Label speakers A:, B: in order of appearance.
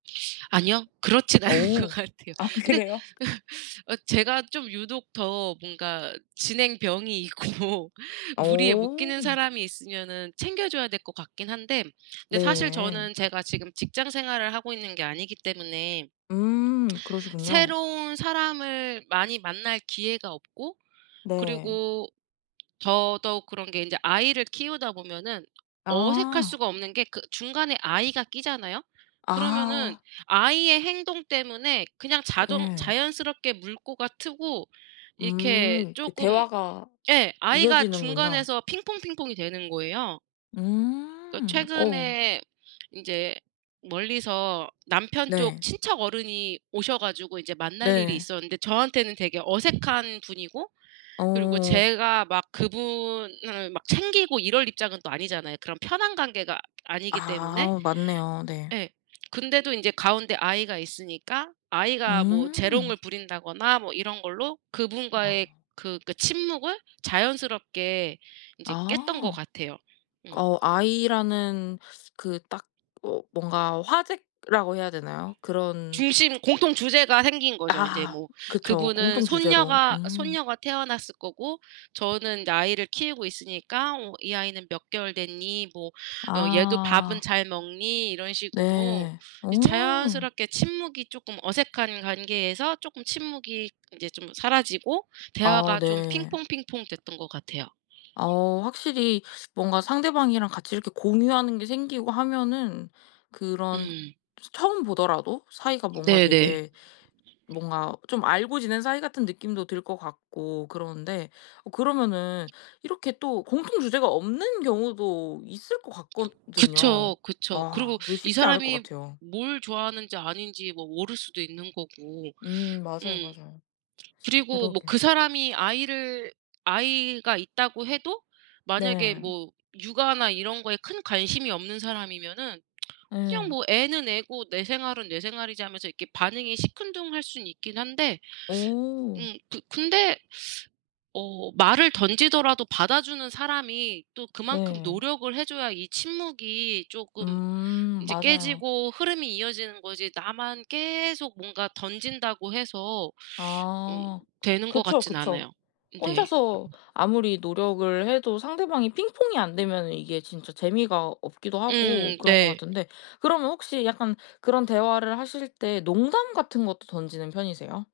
A: 아니요. 그렇진 않은 것
B: 어.
A: 같아요.
B: 아
A: 근데
B: 그래요?
A: 어 제가 좀 유독 더 뭔가 진행병이 있고 무리에 못 끼는
B: 어.
A: 사람이 있으면은 챙겨 줘야 될 것 같긴 한데 근데 사실
B: 네.
A: 저는 제가 지금 직장 생활을 하고 있는 게 아니기 때문에
B: 음 그러시군요.
A: 새로운 사람을 많이 만날 기회가 없고
B: 네.
A: 그리고 더더욱 그런 게 인제 아이를 키우다 보면은 어색할
B: 아.
A: 수가 없는 게 그 중간에 아이가 끼잖아요. 그러면은
B: 아.
A: 아이의 행동 때문에 그냥 자동
B: 예.
A: 자연스럽게 물꼬가 트고 이렇게
B: 음. 그
A: 쪼금
B: 대화가
A: 예 아이가
B: 이어지는군요.
A: 중간에서 핑퐁핑퐁이 되는 거예요. 그
B: 음. 어.
A: 최근에 인제 멀리서 남편 쪽
B: 네.
A: 친척 어른이 오셔 가지고 이제 만날 일이
B: 네.
A: 있었는데 저한테는 되게 어색한 분이고 그리고
B: 어.
A: 제가 막 그분을 막 챙기고 이럴 입장은 또 아니잖아요 그런 편한 관계가 아니기 때문에.
B: 아 맞네요. 네.
A: 예. 근데도 인제 가운데 아이가 있으니까 아이가 뭐
B: 음.
A: 재롱을 부린다거나 뭐 이런 걸로 그분과의
B: 아.
A: 그 그러니까 침묵을 자연스럽게 인제 깼던 것
B: 아.
A: 같아요. 음.
B: 어 아이라는 그 딱 어 뭔가 화제라고 해야 되나요 그런
A: 중심 공통 주제가 생긴 거죠. 인제
B: 아
A: 뭐
B: 그쵸
A: 그분은
B: 공통 주제로.
A: 손녀가
B: 음.
A: 손녀가 태어났을 거고 저는 인제 아이를 키우고 있으니까 뭐 "이 아이는 몇 개월 됐니?" 뭐 "어 얘도 밥은
B: 아.
A: 잘 먹니?" 이런 식으로
B: 네. 어.
A: 이 자연스럽게 침묵이 쪼끔 어색한 관계에서 쪼끔 침묵이 인제 좀 사라지고
B: 아
A: 대화가 좀
B: 네.
A: 핑퐁핑퐁 됐던 것 같아요.
B: 어 확실히 뭔가 상대방이랑 같이 이렇게 공유하는 게 생기고 하면은 그런
A: 음.
B: 스 처음 보더라도 사이가 뭔가
A: 네네.
B: 되게 뭔가 좀 알고 지낸 사이 같은 느낌도 들 것 같고 그러는데 어 그러면은 이렇게 또 공통 주제가 없는 경우도 있을 것 같거든요.
A: 그쵸, 그쵸.
B: 아
A: 그리고
B: 그게
A: 이
B: 쉽지 않을 것
A: 사람이
B: 같아요.
A: 뭘 좋아하는지 아닌지 뭐 모를 수도 있는 거고.
B: 음 맞아요,
A: 음.
B: 맞아요.
A: 그리고 뭐
B: 그러게.
A: 그 사람이 아이를 아이가 있다고 해도 만약에
B: 네.
A: 뭐 육아나 이런 거에 큰 관심이 없는 사람이면은 '그냥
B: 예.
A: 뭐 애는 애고 내 생활은 내 생활이지.' 하면서 이렇게 반응이 시큰둥할 순 있긴 한데.
B: 오.
A: 음 그 근데 어 말을 던지더라도 받아주는 사람이 또 그만큼
B: 네.
A: 노력을 해 줘야 이 침묵이 쪼끔
B: 음
A: 인제
B: 맞아요.
A: 깨지고 흐름이 이어지는 거지 나만 계속 뭔가 던진다고 해서 음
B: 아
A: 되는 것
B: 그쵸,
A: 같진
B: 그쵸.
A: 않아요. 음 네.
B: 혼자서 아무리 노력을 해도 상대방이 핑퐁이 안 되면은 이게 진짜 재미가 없기도 하고
A: 음
B: 그런 것
A: 네.
B: 같은데 그러면 혹시 약간 그런 대화를 하실 때 농담 같은 것도 던지는 편이세요?